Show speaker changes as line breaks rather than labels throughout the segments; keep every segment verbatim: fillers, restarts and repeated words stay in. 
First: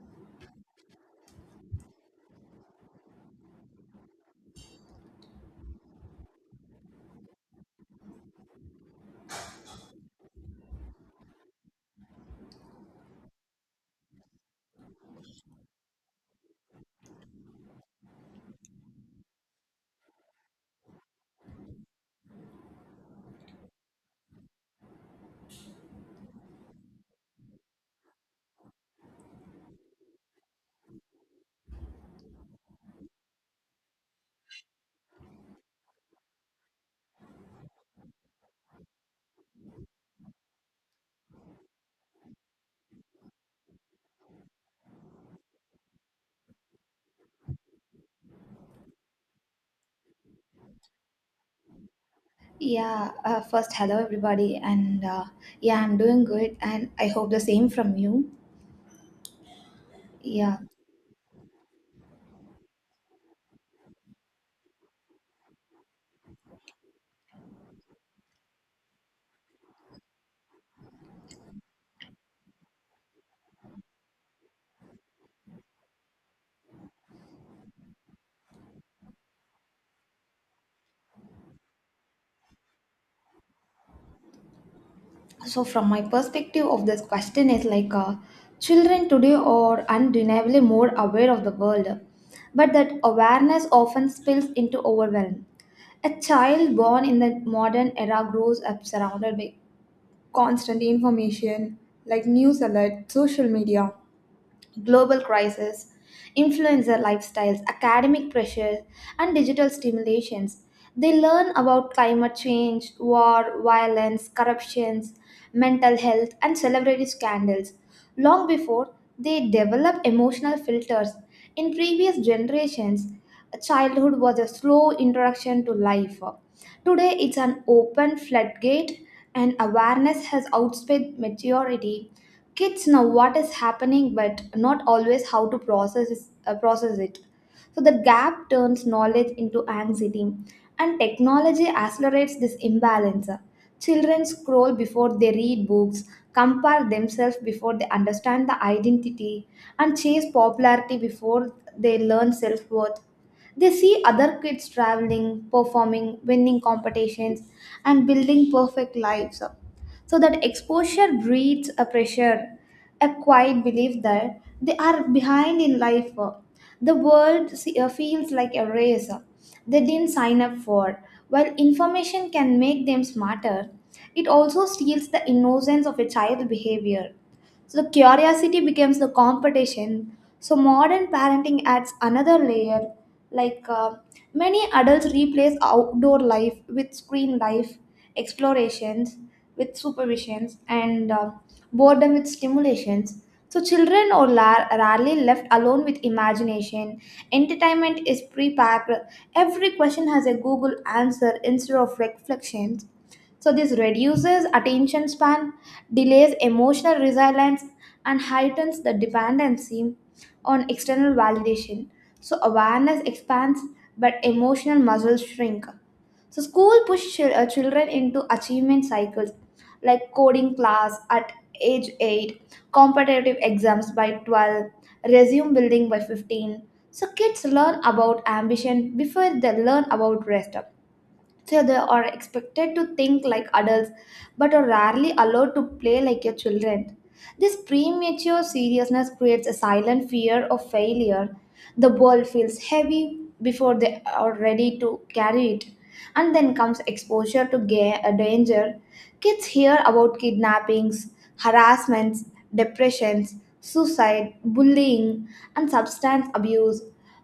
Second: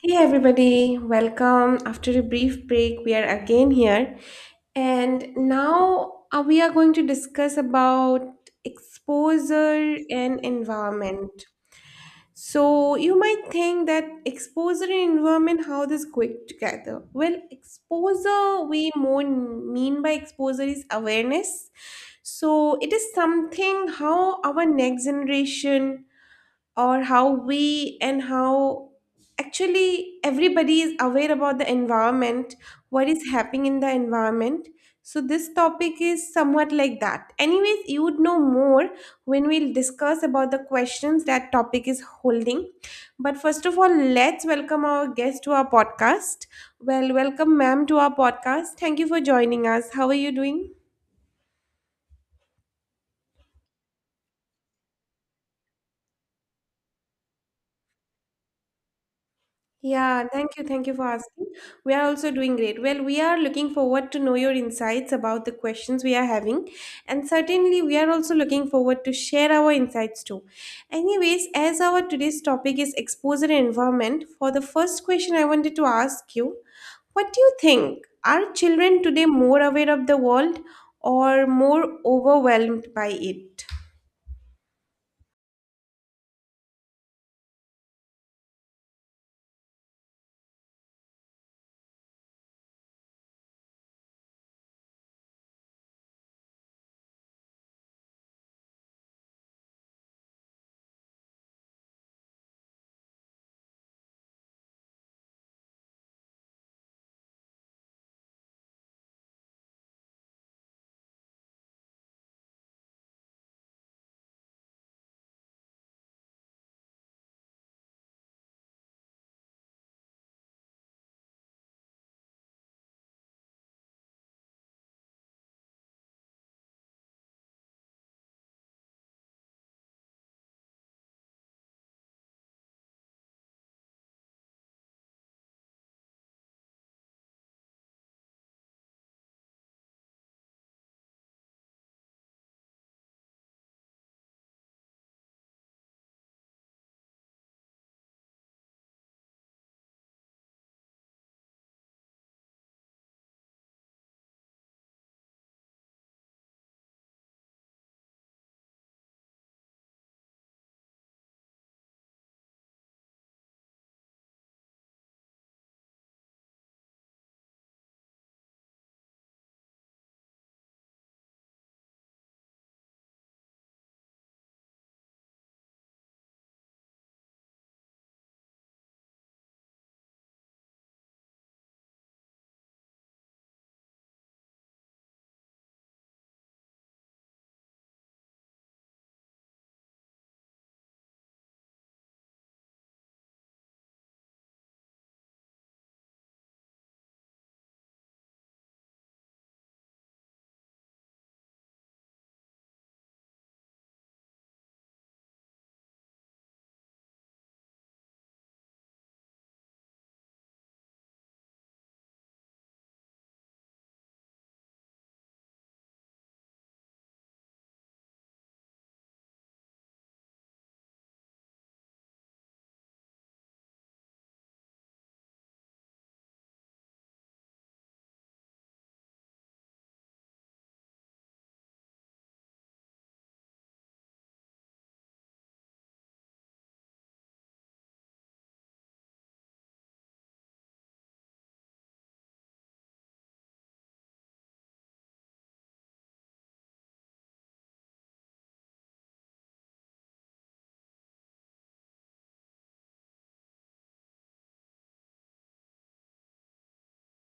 Hey everybody, welcome. After a brief break, we are again here. And now uh, we are going to discuss about exposure and environment. So you might think that exposure and environment, how this going together? Well, exposure, we more mean by exposure is awareness. So it is something how our next generation or how we and how actually everybody is aware about the environment, what is happening in the environment. So, this topic is somewhat like that. Anyways, you would know more when we'll discuss about the questions that topic is holding. But first of all, let's welcome our guest to our podcast. Well, welcome, ma'am, to our podcast. Thank you for joining us. How are you doing?
Yeah, uh, first, hello everybody, and uh, yeah, I'm doing good, and I hope the same from you.
Yeah, thank
Yeah,
you. Thank you for asking. We are also doing great. Well, we are looking forward to know your insights about the questions we are having. And certainly, we are also looking forward to share our insights too. Anyways, as our today's topic is exposure and environment, for the first question I wanted to ask you, what do you think? Are children today more aware of the world or more overwhelmed by it?
so from my perspective of this question is like, uh, children today are undeniably more aware of the world, but that awareness often spills into overwhelm. A child born in the modern era grows up surrounded by constant information like news alert, social media, global crisis, influencer lifestyles, academic pressures, and digital stimulations. They learn about climate change, war, violence, corruptions, mental health, and celebrity scandals long before they develop emotional filters. In previous generations, childhood was a slow introduction to life. Today, it's an open floodgate, and awareness has outspaced maturity. Kids know what is happening, but not always how to process is- uh, process it. So the gap turns knowledge into anxiety, and technology accelerates this imbalance. Children scroll before they read books, compare themselves before they understand the identity, and chase popularity before they learn self worth. They see other kids traveling, performing, winning competitions, and building perfect lives. So that exposure breeds a pressure, a quiet belief that they are behind in life. The world se- uh, feels like a race they didn't sign up for. While information can make them smarter, it also steals the innocence of a child's behavior. So the curiosity becomes the competition. So modern parenting adds another layer. Like uh, Many adults replace outdoor life with screen life, explorations with supervisions, and uh, boredom with stimulations. So children are la- rarely left alone with imagination. Entertainment is pre-packed. Every question has a Google answer instead of reflections. So this reduces attention span, delays emotional resilience, and heightens the dependency on external validation. So awareness expands, but emotional muscles shrink. So, school push chil- uh, children into achievement cycles like coding class at age eight, competitive exams by twelve, resume building by fifteen. So kids learn about ambition before they learn about rest. So they are expected to think like adults but are rarely allowed to play like your children. This premature seriousness creates a silent fear of failure. The ball feels heavy before they are ready to carry it. And then comes exposure to ga- uh, danger. Kids hear about kidnappings, harassments, depressions, suicide, bullying, and substance abuse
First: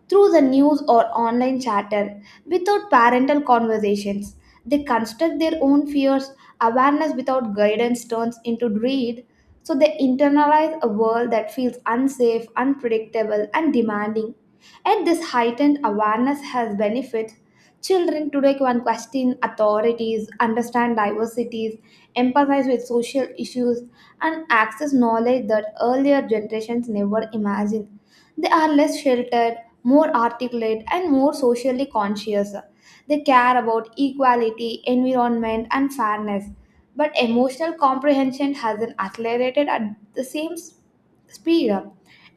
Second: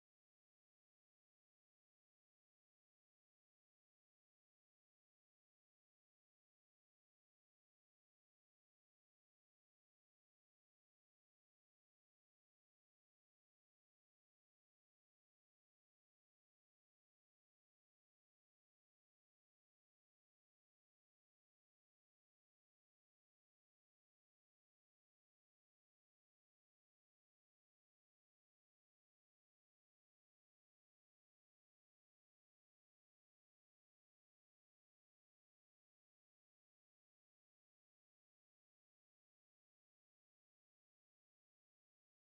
through the news or online chatter without parental conversations. They construct their own fears. Awareness without guidance turns into greed. So they internalize a world that feels unsafe, unpredictable, and demanding. And this heightened awareness has benefits. Children today can question authorities, understand diversities, empathize with social issues, and access knowledge that earlier generations never imagined. They are less sheltered, more articulate, and more socially conscious. They care about equality, environment, and fairness. But emotional comprehension hasn't accelerated at the same s- speed.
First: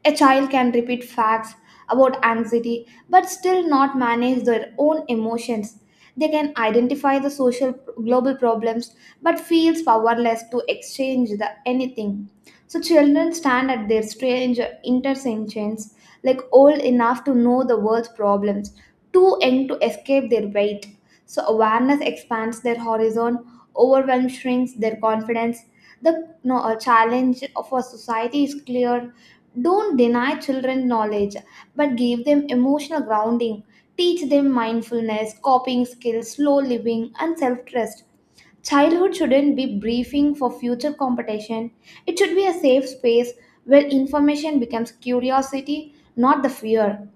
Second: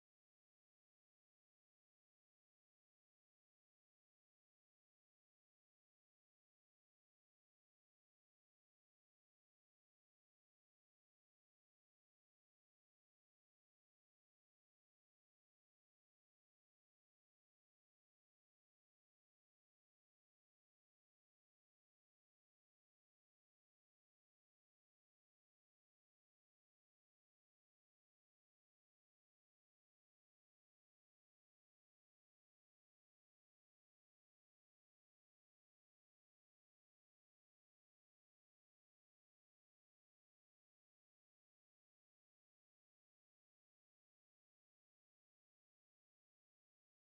A child can repeat facts about anxiety but still not manage their own emotions. They can identify the social global problems but feels powerless to exchange the anything. So children stand at their strange intersections, like old enough to know the world's problems, too young to escape their weight. So awareness expands their horizon, overwhelm shrinks their confidence. The no, a challenge of our society is clear. Don't deny children knowledge, but give them emotional grounding. Teach them mindfulness, coping skills, slow living, and self trust. Childhood shouldn't be briefing for future competition. It should be a safe space where information becomes curiosity, not the fear.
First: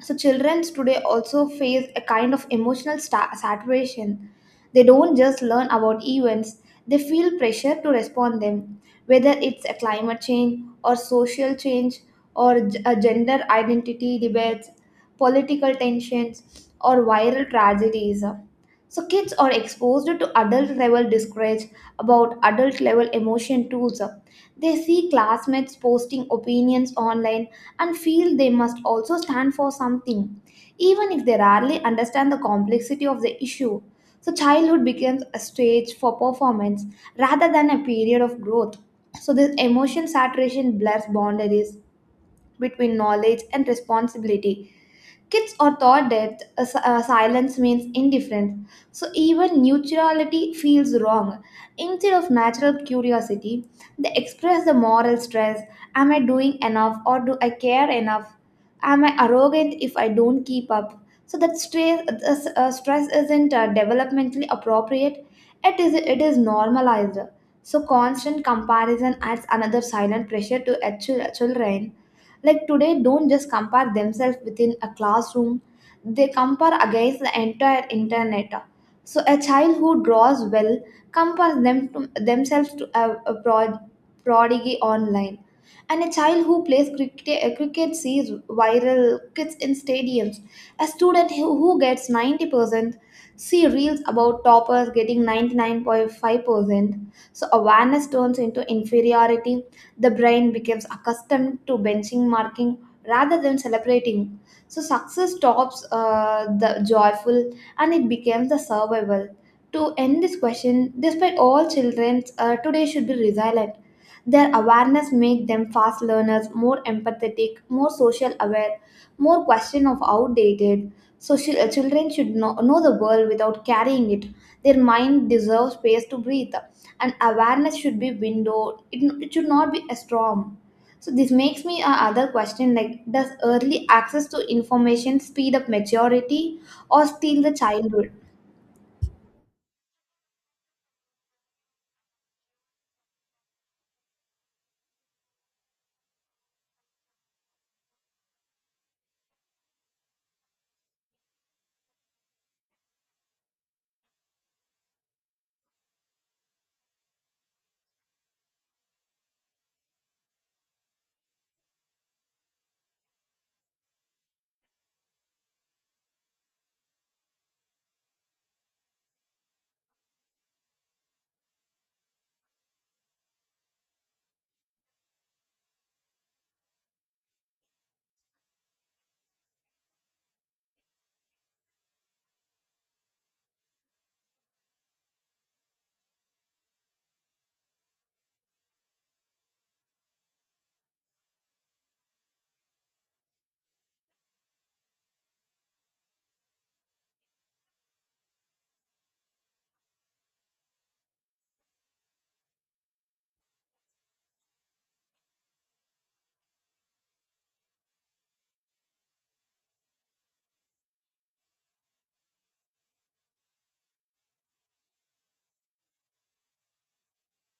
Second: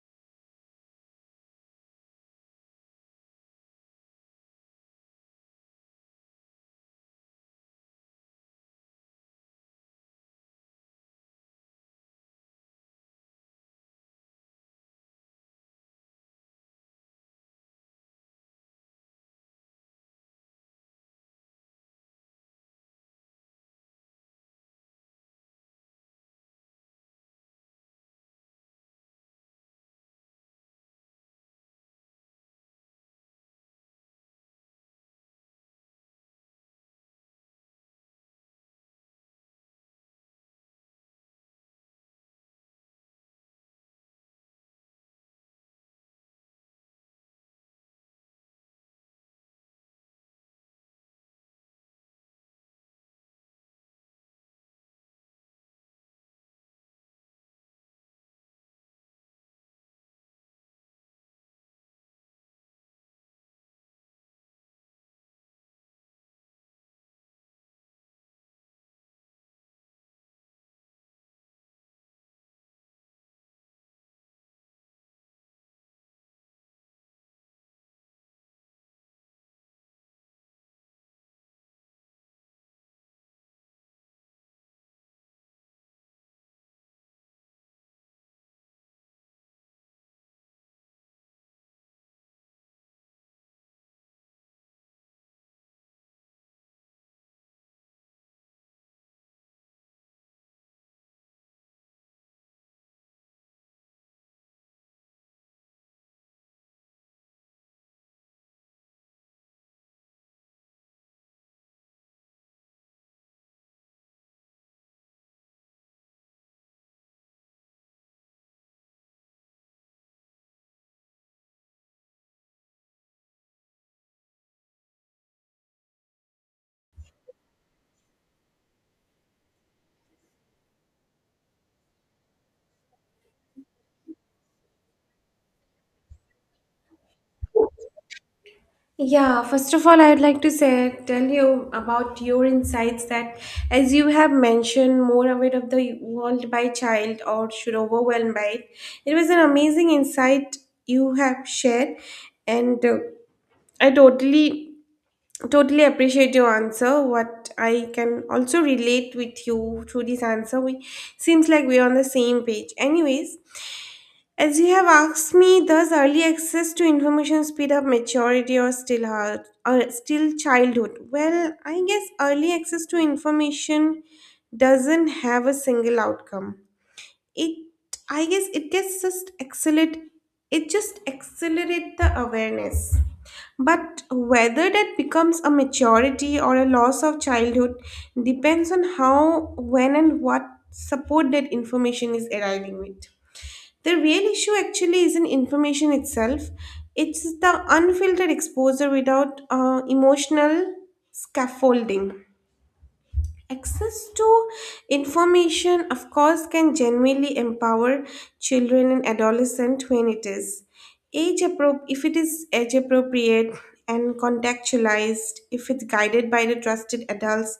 So children today also face a kind of emotional sta- saturation. They don't just learn about events, they feel pressure to respond them, whether it's a climate change or social change or g- a gender identity debates, political tensions or viral tragedies. So kids are exposed to adult level discourage about adult level emotion tools. They see classmates posting opinions online and feel they must also stand for something, even if they rarely understand the complexity of the issue. So childhood becomes a stage for performance rather than a period of growth. So this emotion saturation blurs boundaries between knowledge and responsibility. Kids are taught that uh, si- uh, silence means indifference, so even neutrality feels wrong. Instead of natural curiosity, they express the moral stress. Am I doing enough or do I care enough? Am I arrogant if I don't keep up? So that stress, uh, s- uh, stress isn't uh, developmentally appropriate. It is it is normalized. So constant comparison adds another silent pressure to uh, chil- children. Like today, don't just compare themselves within a classroom, they compare against the entire internet. So a child who draws well compares them to, themselves to a, a prod, prodigy online. And a child who plays cricket, uh, cricket sees viral kids in stadiums. A student who, who gets ninety percent see reels about toppers getting ninety-nine point five percent. So awareness turns into inferiority. The brain becomes accustomed to benchmarking rather than celebrating. So success stops uh, the joyful and it becomes the survival. To end this question, despite all children uh, today should be resilient. Their awareness make them fast learners, more empathetic, more social aware, more question of outdated. So sh- uh, children should know, know the world without carrying it. Their mind deserves space to breathe and awareness should be window it, it should not be a storm. So this makes me a other question like, does early access to information speed up maturity or steal the childhood?
Yeah, first of all, I would like to say, tell you about your insights that, as you have mentioned, more aware of the world by child or should overwhelm by it. It was an amazing insight you have shared, and uh, I totally, totally appreciate your answer. What I can also relate with you through this answer, we seems like we're on the same page. Anyways, as you have asked me, thus early access to information speed up maturity or still hard, or still childhood. Well, I guess early access to information doesn't have a single outcome. It, I guess, it gets just accelerate. It just accelerate the awareness. But whether that becomes a maturity or a loss of childhood depends on how, when, and what support that information is arriving with. The real issue actually isn't information itself, it's the unfiltered exposure without uh, emotional scaffolding. Access to information, of course, can genuinely empower children and adolescents when it is age appro- if it is age appropriate and contextualized, if it's guided by the trusted adults,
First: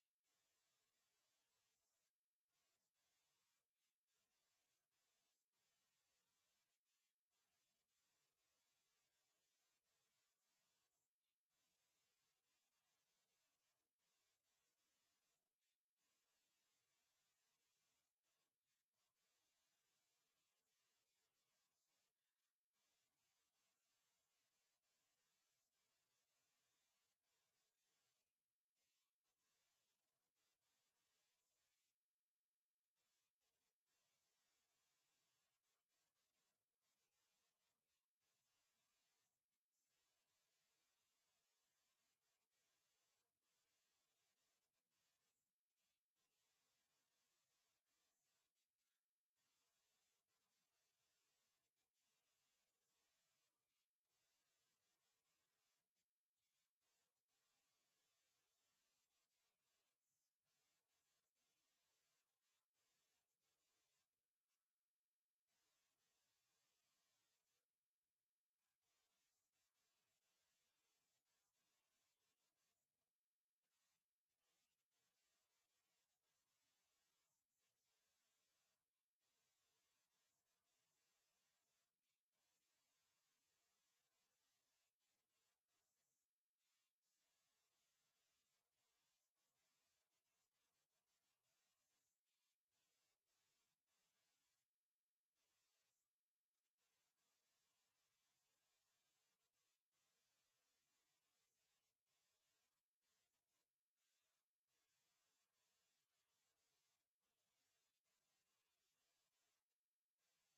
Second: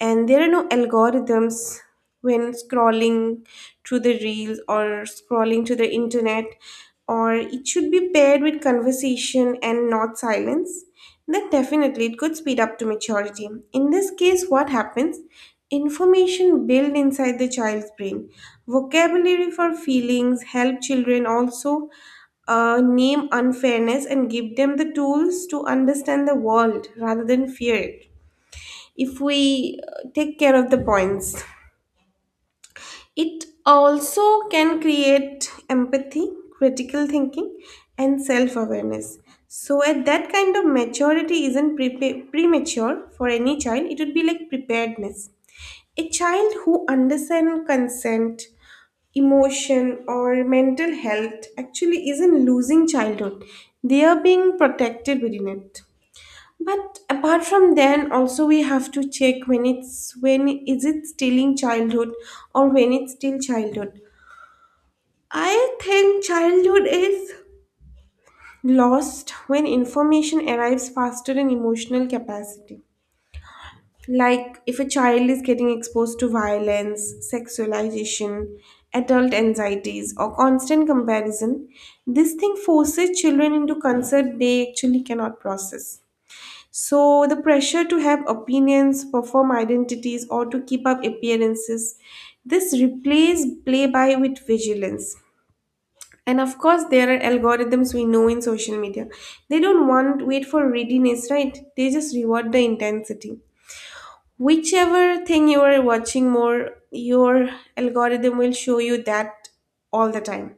and there are no algorithms when scrolling through the reels or scrolling to the internet, or it should be paired with conversation and not silence, then definitely it could speed up to maturity. In this case, what happens? Information built inside the child's brain. Vocabulary for feelings help children also uh, name unfairness and give them the tools to understand the world rather than fear it. If we uh, take care of the points. It also can create empathy, critical thinking, and self awareness. So, at that kind of maturity isn't pre- premature for any child, it would be like preparedness. A child who understands consent, emotion, or mental health actually isn't losing childhood, they are being protected within it. But apart from then, also we have to check when it's when is it still in childhood or when it's still childhood. I think childhood is lost when information arrives faster than emotional capacity. Like if a child is getting exposed to violence, sexualization, adult anxieties, or constant comparison, this thing forces children into concept they actually cannot process. So the pressure to have opinions, perform identities, or to keep up appearances, this replaces play by with vigilance. And of course, there are algorithms we know in social media. They don't want wait for readiness, right? They just reward the intensity. Whichever thing you are watching more, your algorithm will show you that all the time.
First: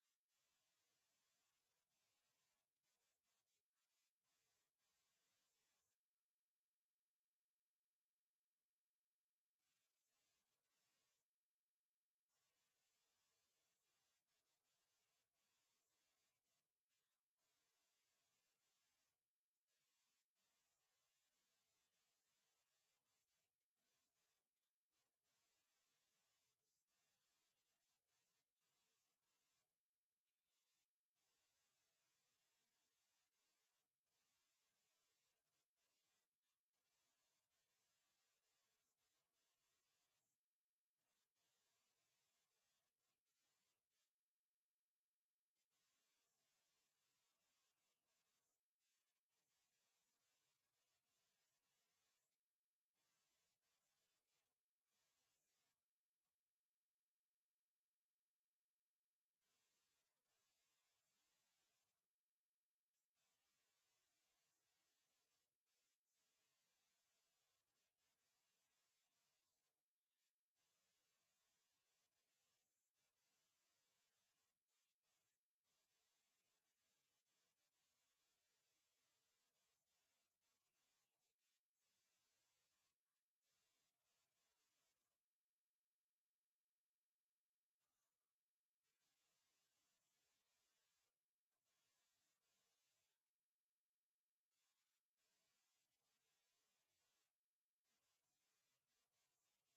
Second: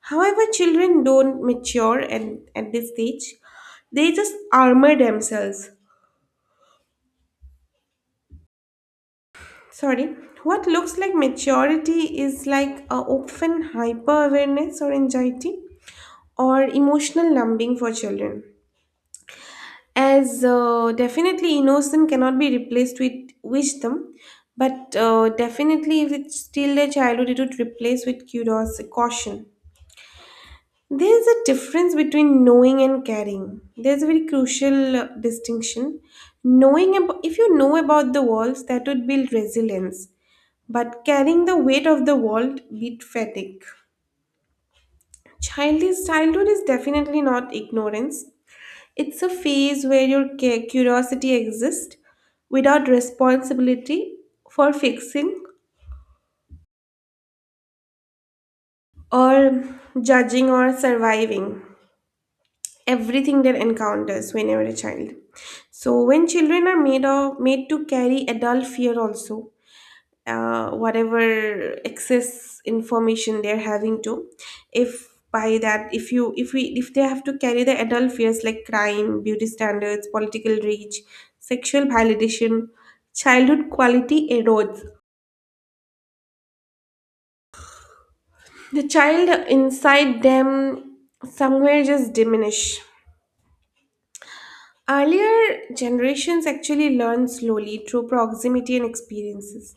However, children don't mature and at this stage, they just armor themselves. Sorry, what looks like maturity is like a often hyper awareness or anxiety or emotional numbing for children. As uh, definitely innocence cannot be replaced with wisdom, but uh, definitely if it's still a childhood, it would replace with curiosity, caution. There's a difference between knowing and caring. There's a very crucial uh, distinction. Knowing ab- if you know about the walls, that would build resilience, but carrying the weight of the world beat fatigue. Childish childhood is definitely not ignorance. It's a phase where your cu- curiosity exists without responsibility for fixing or judging or surviving everything they encounters whenever a child. So when children are made of, made to carry adult fear also, uh, whatever excess information they're having to, if by that, if you if we if they have to carry the adult fears like crime, beauty standards, political reach, sexual validation, childhood quality erodes, the child inside them somewhere just diminish. Earlier generations actually learn slowly through proximity and experiences,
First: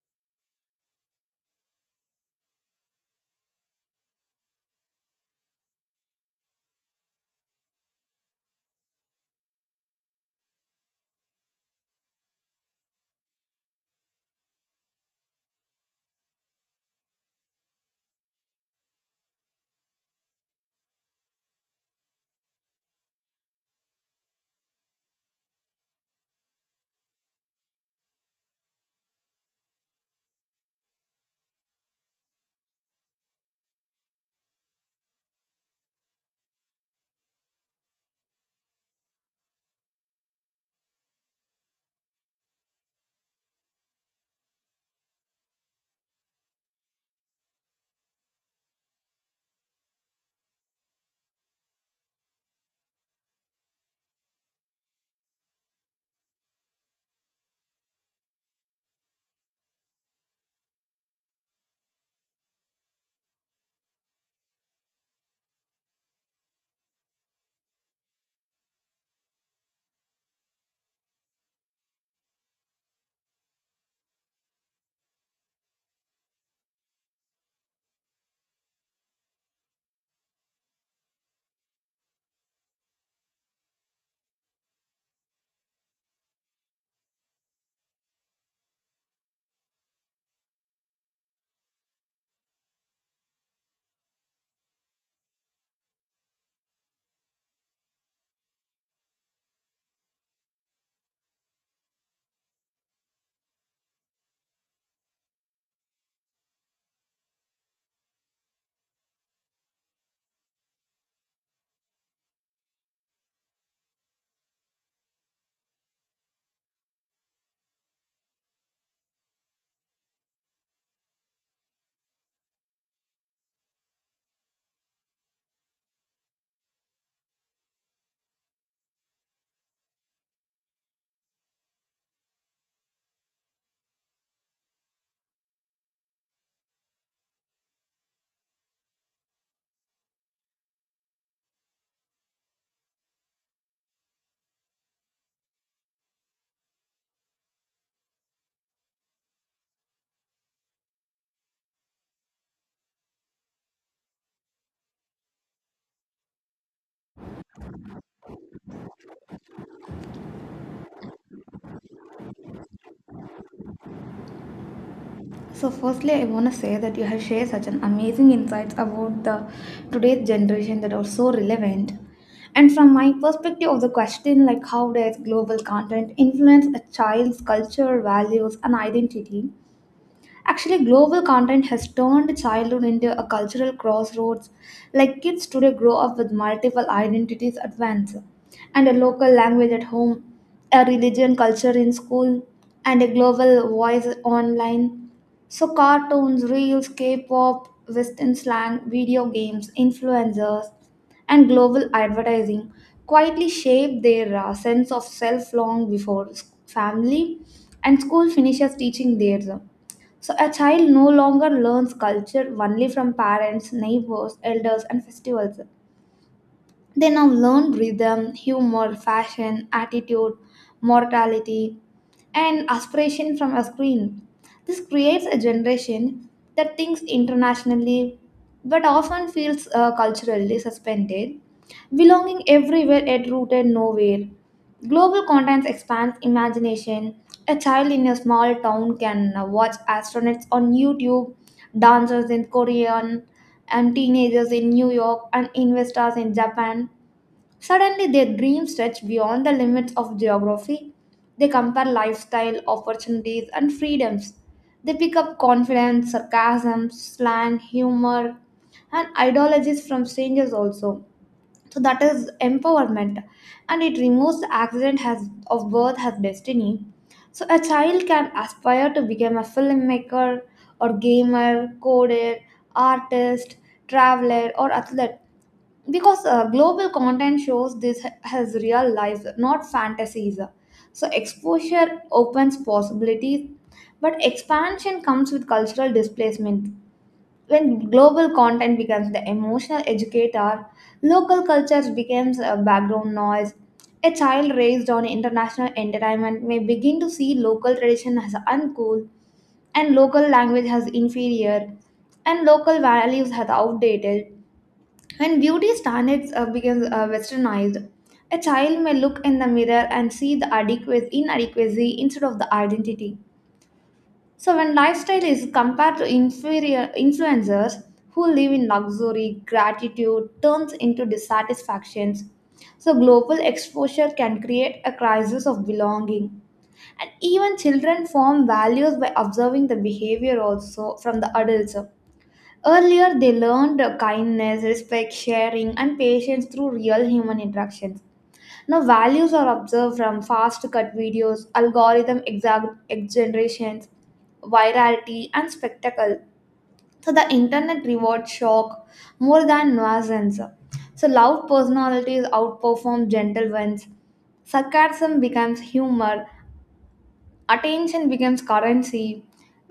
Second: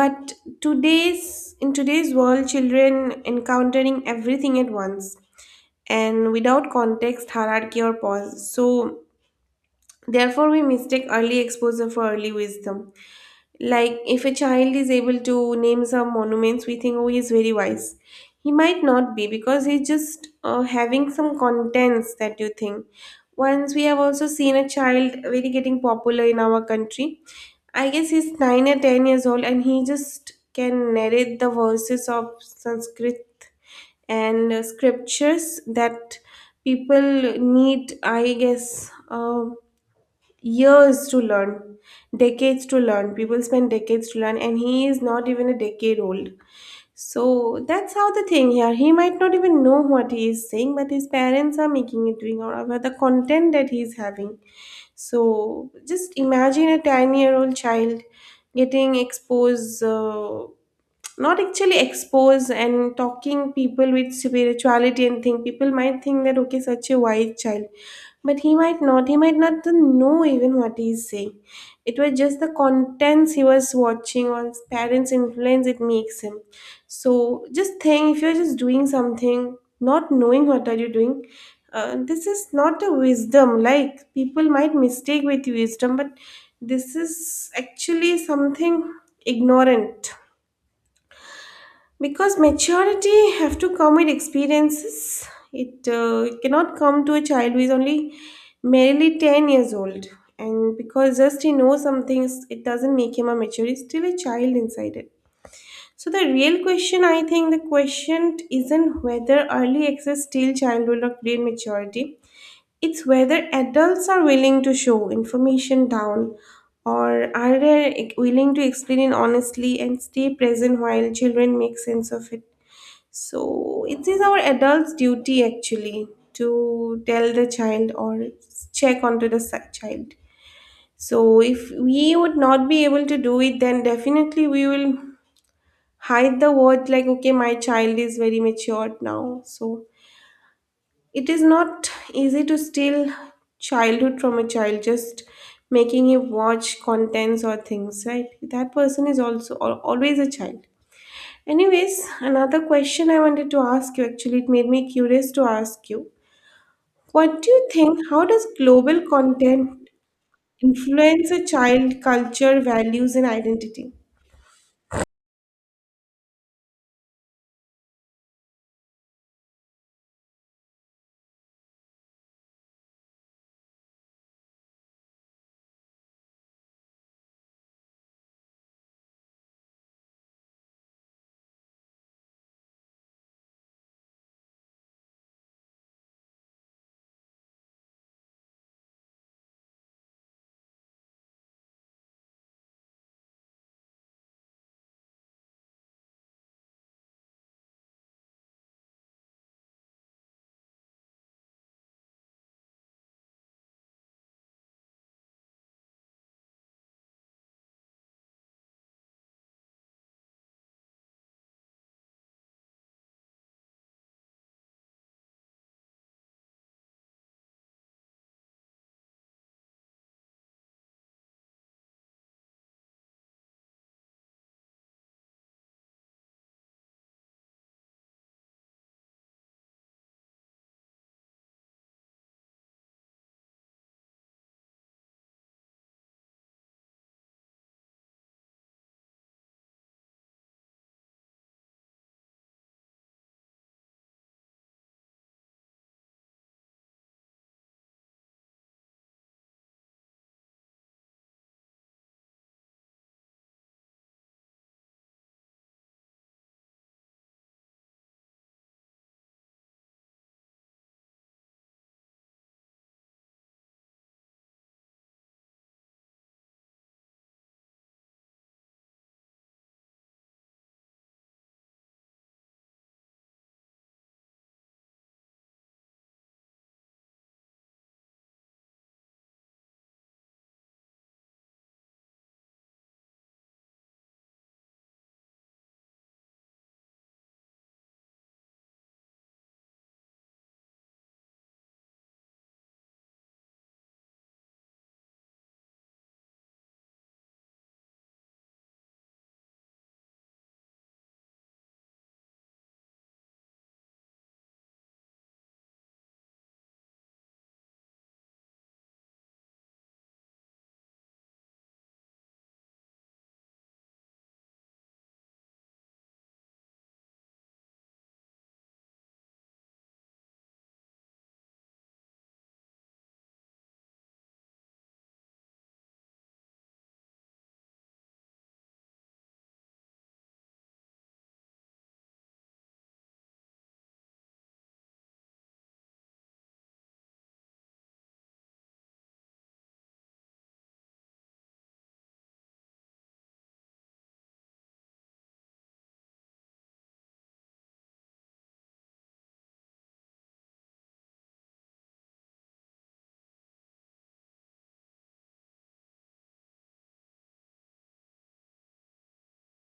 but today's in today's world, children encountering everything at once and without context, hierarchy, or pause. So, therefore, we mistake early exposure for early wisdom. Like, if a child is able to name some monuments, we think, oh, he is very wise. He might not be because he's just uh, having some contents that you think. Once we have also seen a child very getting popular in our country. I guess he's nine or ten years old and he just can narrate the verses of Sanskrit and uh, scriptures that people need, I guess, uh, years to learn, decades to learn. People spend decades to learn, and he is not even a decade old. So that's how the thing here. He might not even know what he is saying, but his parents are making it doing out about the content that he is having. So just imagine a ten year old child getting exposed. Uh, not actually expose and talking people with spirituality and think people might think that okay such a wise child, but he might not he might not to know even what he is saying. It was just the contents he was watching or his parents influence it makes him. So just think if you're just doing something not knowing what are you doing. Uh, this is not a wisdom, like people might mistake with wisdom, but this is actually something ignorant, because maturity have to come with experiences. It, uh, it cannot come to a child who is only merely ten years old, and because just he knows some things it doesn't make him a mature, he's still a child inside it. So the real question, I think the question isn't whether early access still childhood or grade maturity, it's whether adults are willing to show information down or are they willing to explain it honestly and stay present while children make sense of it. So it is our adult's duty actually to tell the child or check onto the si- child. So if we would not be able to do it, then definitely we will hide the word like, okay, my child is very matured now. So it is not easy to steal childhood from a child just making him watch contents or things, right? That person is also al- always a child. Anyways, another question I wanted to ask you actually, it made me curious to ask you. What do you think? How does global content influence a child culture, values, and identity?
So firstly I want to say that you have shared such an amazing insights about the today's generation that are so relevant. And from my perspective of the question like, how does global content influence a child's culture, values, and identity? Actually, global content has turned childhood into a cultural crossroads. Like kids today grow up with multiple identities at once, and a local language at home, a religion culture in school, and a global voice online. So cartoons, reels, K pop, Western slang, video games, influencers, and global advertising quietly shape their uh, sense of self long before s- family and school finishes teaching theirs. So a child no longer learns culture only from parents, neighbors, elders, and festivals. They now learn rhythm, humor, fashion, attitude, mortality, and aspiration from a screen. This creates a generation that thinks internationally but often feels uh, culturally suspended, belonging everywhere yet rooted nowhere. Global contents expands imagination. A child in a small town can uh, watch astronauts on YouTube, dancers in Korean, and teenagers in New York and investors in Japan. Suddenly, their dreams stretch beyond the limits of geography. They compare lifestyle, opportunities, and freedoms. They pick up confidence, sarcasm, slang, humor, and ideologies from strangers also. So that is empowerment, and it removes the accident has of birth as destiny. So a child can aspire to become a filmmaker or gamer, coder, artist, traveler or athlete because uh, global content shows this has real life, not fantasies. So exposure opens possibilities, but expansion comes with cultural displacement. When global content becomes the emotional educator, local cultures becomes a background noise. A child raised on international entertainment may begin to see local tradition as uncool and local language as inferior and local values as outdated. When beauty standards uh, becomes uh, westernized, a child may look in the mirror and see the adequacy, inadequacy instead of the identity. So when lifestyle is compared to inferior influencers who live in luxury, gratitude turns into dissatisfactions. So global exposure can create a crisis of belonging, and even children form values by observing the behavior also from the adults. Earlier, they learned kindness, respect, sharing, and patience through real human interactions. Now, values are observed from fast cut videos, algorithm exa- ex- generations, virality, and spectacle. So the internet rewards shock more than nuisance. So loud personalities outperform gentle ones. Sarcasm becomes humor, attention becomes currency,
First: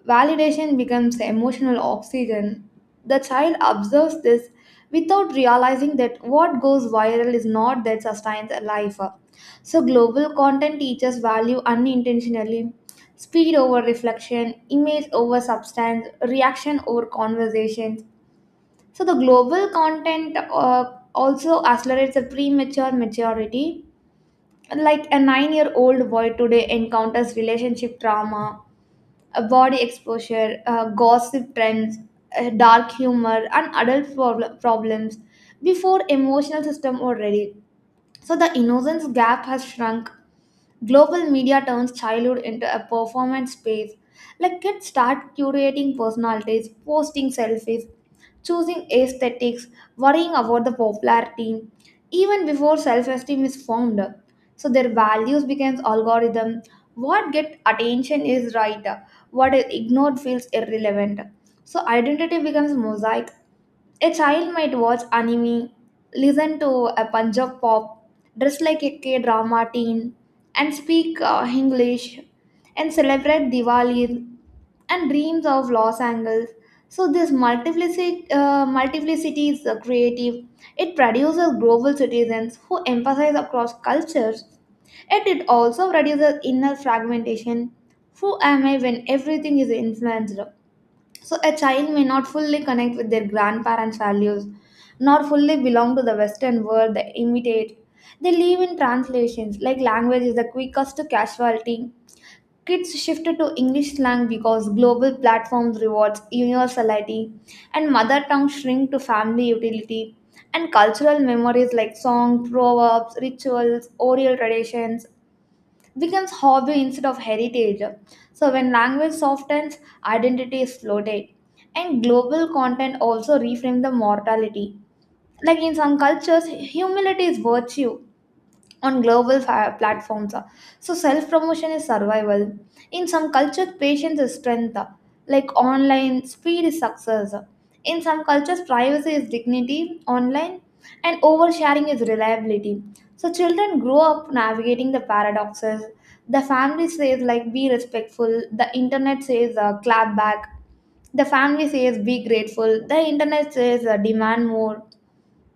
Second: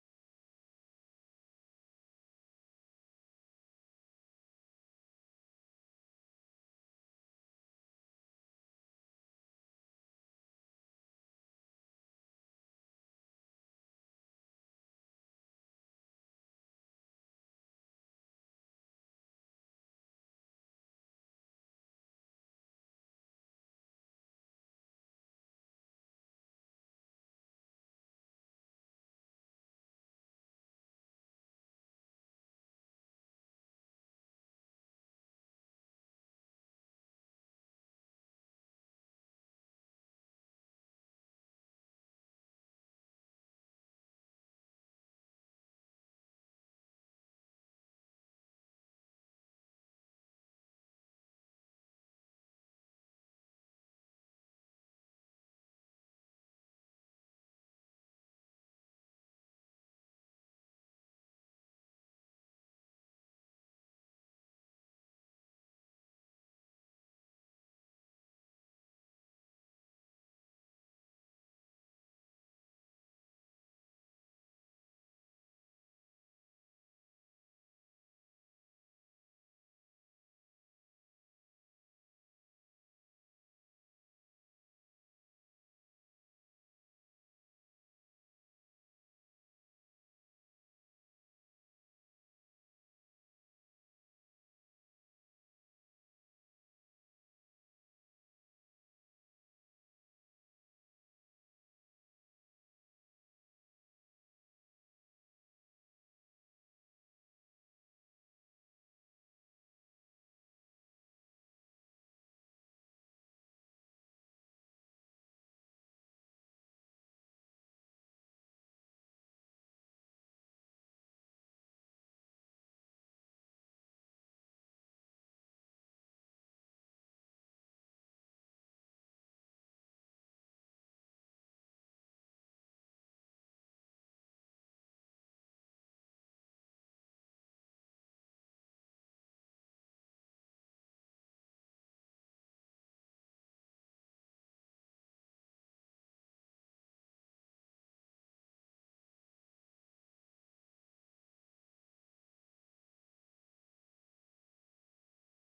validation becomes emotional oxygen. The child observes this without realizing that what goes viral is not that sustains a life. So global content teaches value unintentionally. Speed over reflection, image over substance, reaction over conversation. So the global content uh, also accelerates a premature maturity. Like a nine year old boy today encounters relationship trauma, uh, body exposure, uh, gossip trends, uh, dark humor, and adult prob- problems before emotional system were ready. So the innocence gap has shrunk. Global media turns childhood into a performance space. Like kids start curating personalities, posting selfies, choosing aesthetics, worrying about the popularity, even before self-esteem is formed. So their values becomes algorithm. What get attention is right, what is ignored feels irrelevant. So identity becomes mosaic. A child might watch anime, listen to a Punjab pop, dress like a K-drama teen, and speak uh, English, and celebrate Diwali and dreams of Los Angeles. So this multiplicity, uh, multiplicity is uh, creative. It produces global citizens who emphasize across cultures. Yet it also reduces inner fragmentation. Who am I when everything is influenced? So a child may not fully connect with their grandparents' values, nor fully belong to the Western world they imitate. They live in translations, like language is the quickest casualty. Kids shifted to English slang because global platforms rewards universality, and mother tongue shrink to family utility, and cultural memories like song, proverbs, rituals, oral traditions becomes hobby instead of heritage. So when language softens, identity is floated. And global content also reframe the mortality. Like in some cultures, humility is virtue. On global fa- platforms, so self promotion is survival. In some cultures, patience is strength. Like online, speed is success. In some cultures, privacy is dignity. Online, and oversharing is reliability. So children grow up navigating the paradoxes. The family says like be respectful. The internet says uh, clap back. The family says be grateful. The internet says uh, demand more.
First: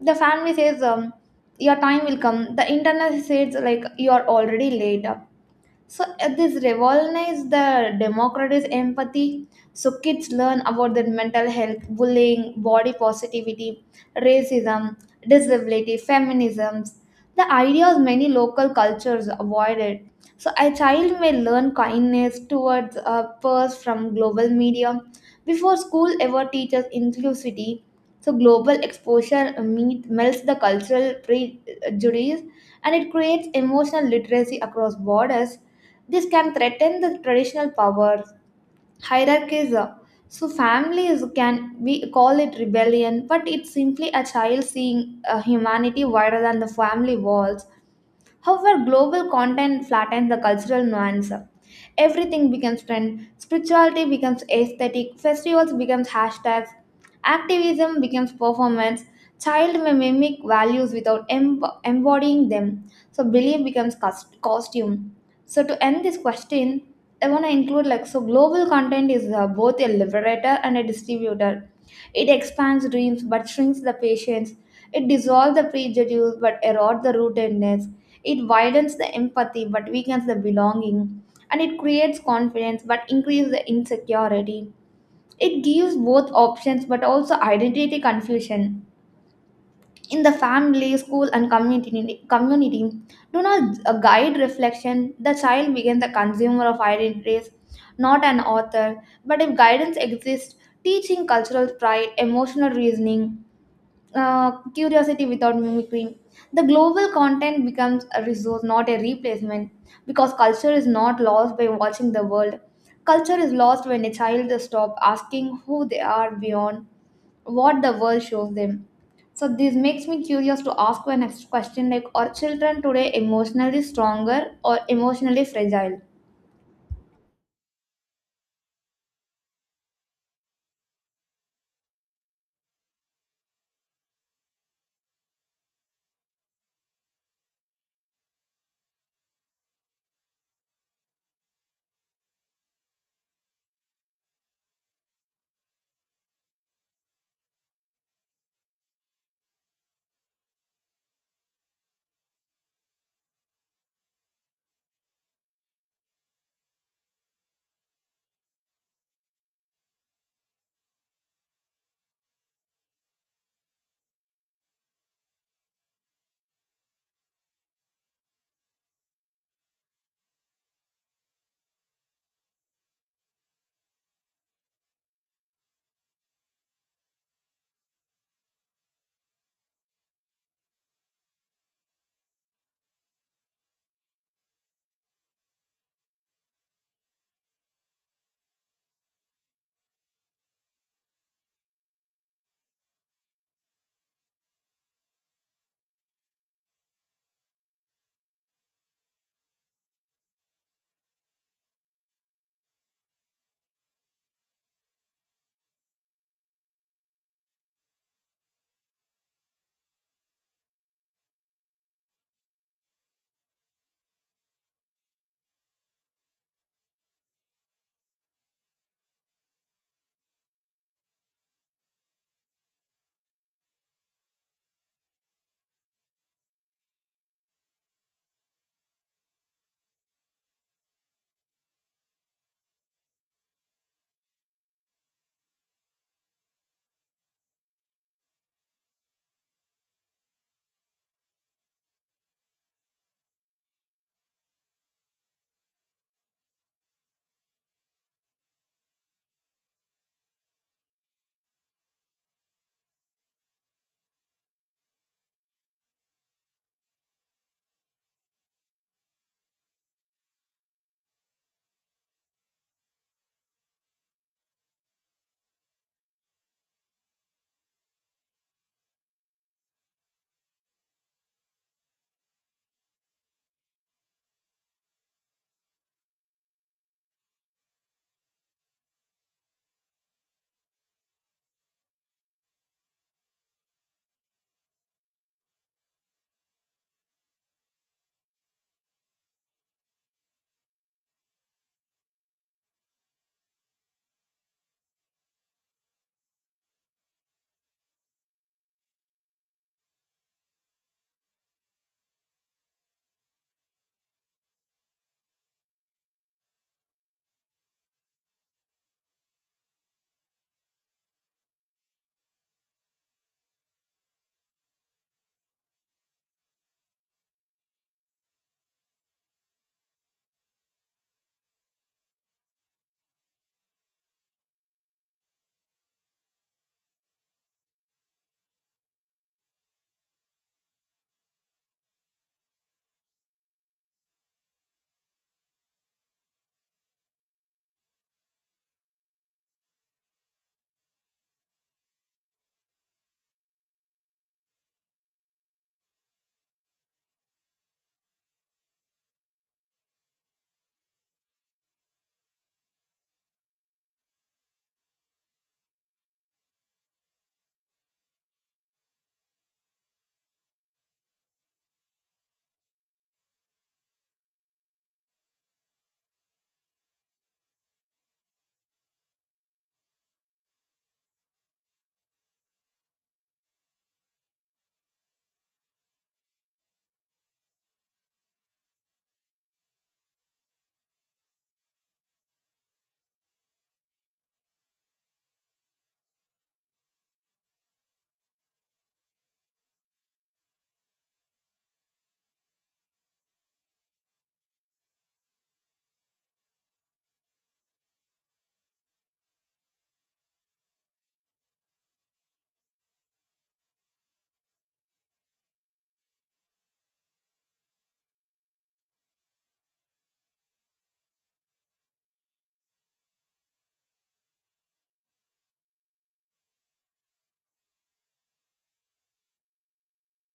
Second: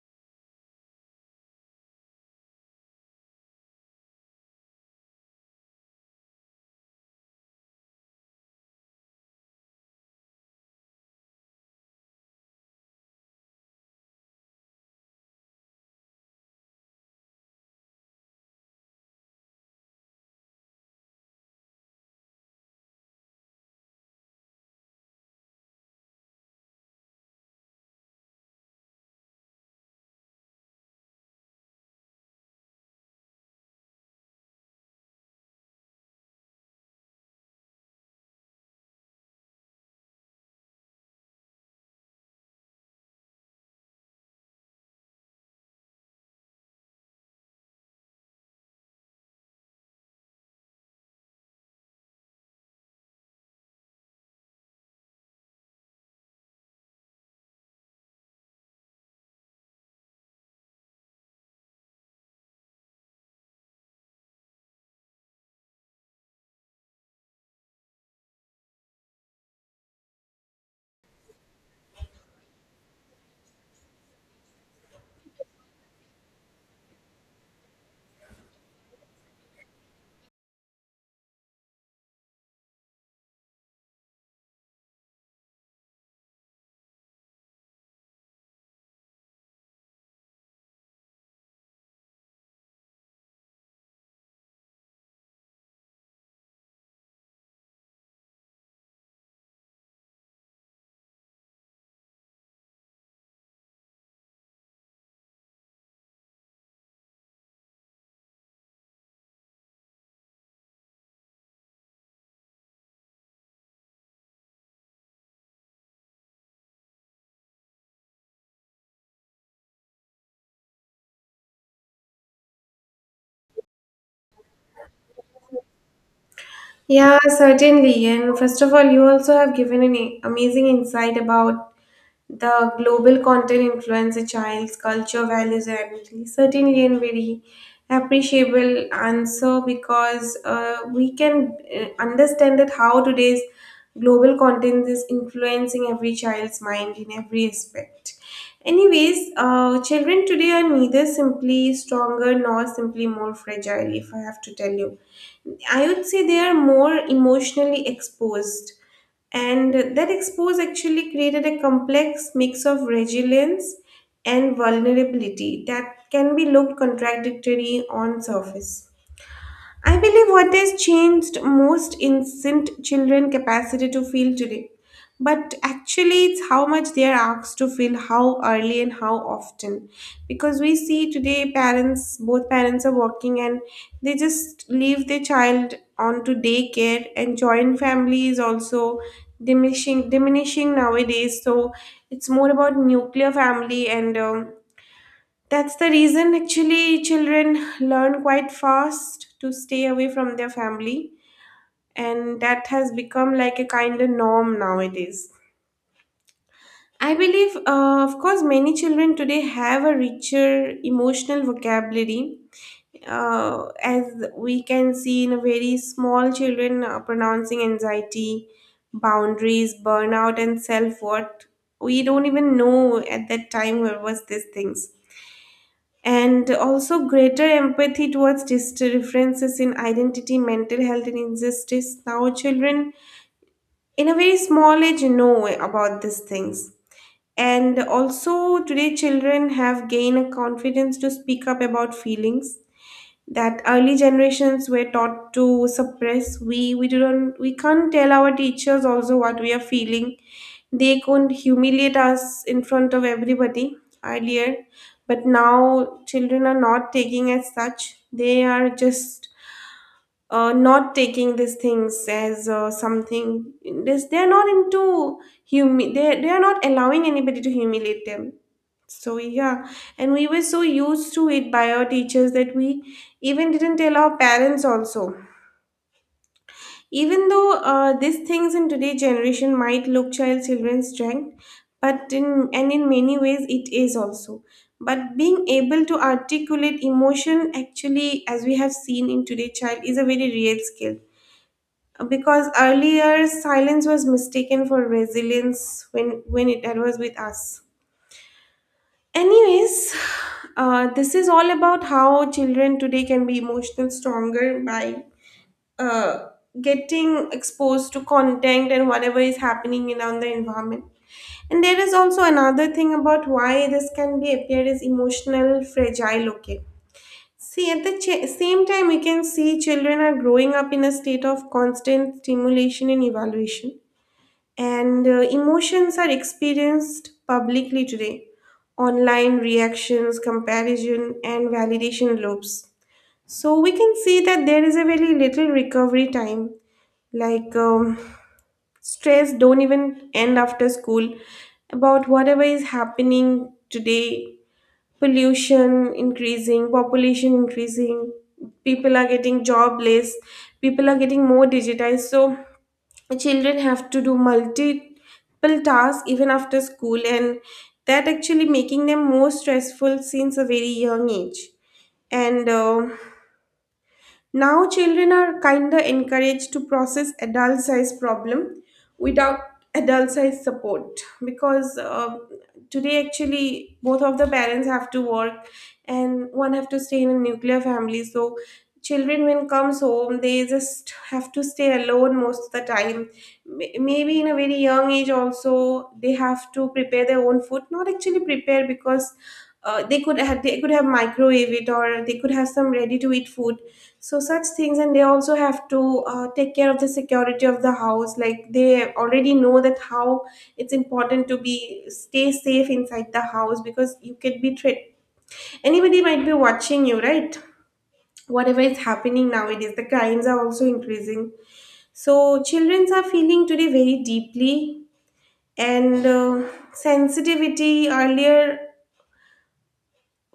The family says um, your time will come. The internet says like you are already late. So uh, this revolutionize the democratic empathy. So kids learn about their mental health, bullying, body positivity, racism, disability, feminisms, the ideas many local cultures avoided. So a child may learn kindness towards a purse from global media before school ever teaches inclusivity. So global exposure uh, meet, melts the cultural prejudice, and it creates emotional literacy across borders. This can threaten the traditional powers, hierarchies. uh, So families can we call it rebellion, but it's simply a child seeing uh, humanity wider than the family walls. However, global content flattens the cultural nuance. Everything becomes trend, spirituality becomes aesthetic, festivals becomes hashtags, activism becomes performance, child may mimic values without em- embodying them. So belief becomes cus- costume. So to end this question, I want to include like, so global content is uh, both a liberator and a distributor. It expands dreams but shrinks the patience. It dissolves the prejudice but erodes the rootedness. It widens the empathy but weakens the belonging. And it creates confidence but increases the insecurity. It gives both options but also identity confusion. In the family, school, and community, community do not uh, guide reflection. The child becomes the consumer of identities, not an author. But if guidance exists, teaching cultural pride, emotional reasoning, uh, curiosity without mimicry, the global content becomes a resource, not a replacement, because culture is not lost by watching the world. Culture is lost when a child stops asking who they are beyond what the world shows them. So this makes me curious to ask my next question like, are children today emotionally stronger or emotionally fragile?
Yeah, certainly. And first of all, you also have given an a- amazing insight about the global content influence a child's culture, values, and identity. Certainly, and very appreciable answer because uh, we can uh, understand that how today's global content is influencing every child's mind in every aspect. Anyways, uh, children today are neither simply stronger nor simply more fragile, if I have to tell you. I would say they are more emotionally exposed. And that expose actually created a complex mix of resilience and vulnerability that can be looked contradictory on surface. I believe what has changed most isn't children' capacity to feel today, but actually it's how much they are asked to feel, how early and how often. Because we see today parents, both parents are working and they just leave their child on to daycare and joint family is also diminishing diminishing nowadays. So it's more about nuclear family and um, that's the reason actually children learn quite fast to stay away from their family, and that has become like a kind of norm nowadays. I believe, uh, of course, many children today have a richer emotional vocabulary, uh, as we can see in a very small children uh, pronouncing anxiety, boundaries, burnout, and self worth. We don't even know at that time where was these things, and also greater empathy towards dis- differences in identity, mental health, and injustice. Now, children in a very small age know about these things. And also, today, children have gained a confidence to speak up about feelings that early generations were taught to suppress. We we don't we can't tell our teachers also what we are feeling. They couldn't humiliate us in front of everybody earlier, but now children are not taking as such. They are just uh, not taking these things as uh, something. This they're not into. humi- they, they are not allowing anybody to humiliate them, so yeah. And we were so used to it by our teachers that we even didn't tell our parents also. Even though uh, these things in today's generation might look child children's strength, but in and in many ways it is also. But being able to articulate emotion actually, as we have seen in today's child, is a very real skill. Because earlier silence was mistaken for resilience when when it was with us. Anyways, uh, this is all about how children today can be emotional stronger by uh, getting exposed to content and whatever is happening in on the environment. And there is also another thing about why this can be appeared as emotional fragile. Okay. See, at the ch- same time, we can see children are growing up in a state of constant stimulation and evaluation, and uh, emotions are experienced publicly today: online reactions, comparison, and validation loops. So we can see that there is a very little recovery time. Like um, stress don't even end after school about whatever is happening today. Pollution increasing, population increasing, people are getting jobless, people are getting more digitized. So children have to do multiple tasks even after school, and that actually making them more stressful since a very young age. And uh, now children are kinda encouraged to process adult size problem without adult size support, because uh, today actually both of the parents have to work and one have to stay in a nuclear family. So children when comes home they just have to stay alone most of the time. May- maybe in a very young age also they have to prepare their own food, not actually prepare, because uh, they could have they could have microwave it, or they could have some ready to eat food. So such things. And they also have to uh, take care of the security of the house. Like they already know that how it's important to be stay safe inside the house, because you could be tra- anybody might be watching you, right? Whatever is happening nowadays, the crimes are also increasing. So children are feeling today very deeply. And uh, sensitivity earlier.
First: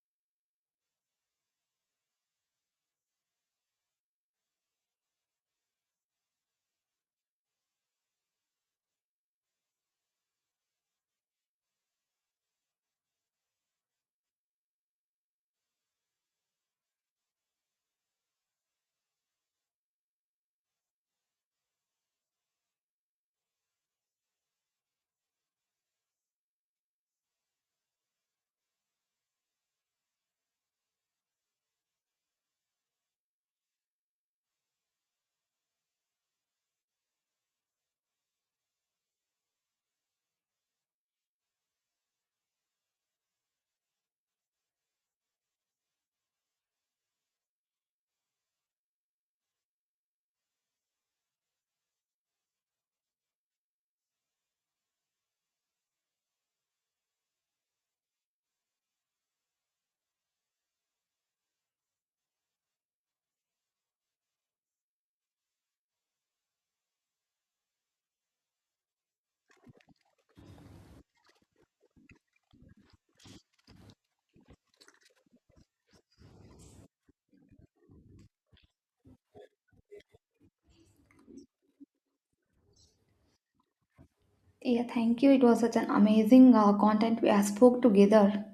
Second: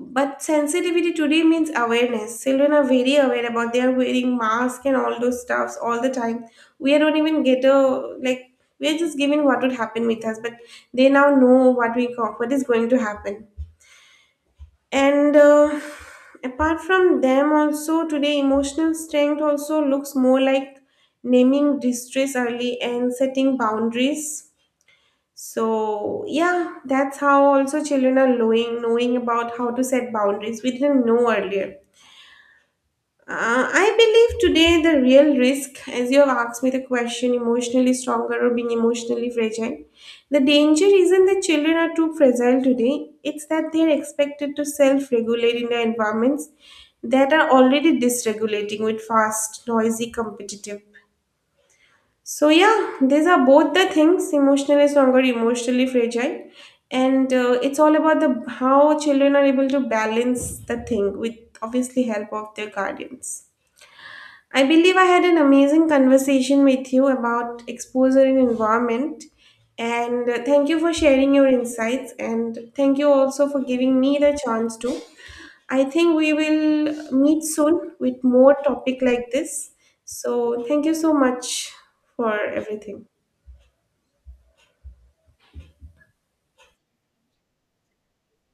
But sensitivity today means awareness. Children are very aware about they are wearing masks and all those stuffs all the time. We don't even get a, like, we are just given what would happen with us, but they now know what we call what is going to happen. And uh, apart from them, also today emotional strength also looks more like naming distress early and setting boundaries. So yeah, that's how also children are knowing knowing about how to set boundaries. We didn't know earlier. Uh, I believe today the real risk, as you have asked me the question, emotionally stronger or being emotionally fragile, the danger isn't that children are too fragile today. It's that they are expected to self-regulate in their environments that are already dysregulating, with fast, noisy, competitive. So yeah, these are both the things: emotionally stronger, emotionally fragile. And uh, it's all about the how children are able to balance the thing with obviously help of their guardians. I believe I had an amazing conversation with you about exposure in environment. And uh, thank you for sharing your insights. And thank you also for giving me the chance to. I think we will meet soon with more topic like this. So thank you so much for everything.
Yeah, thank you. It was such an amazing uh, content we have spoke together.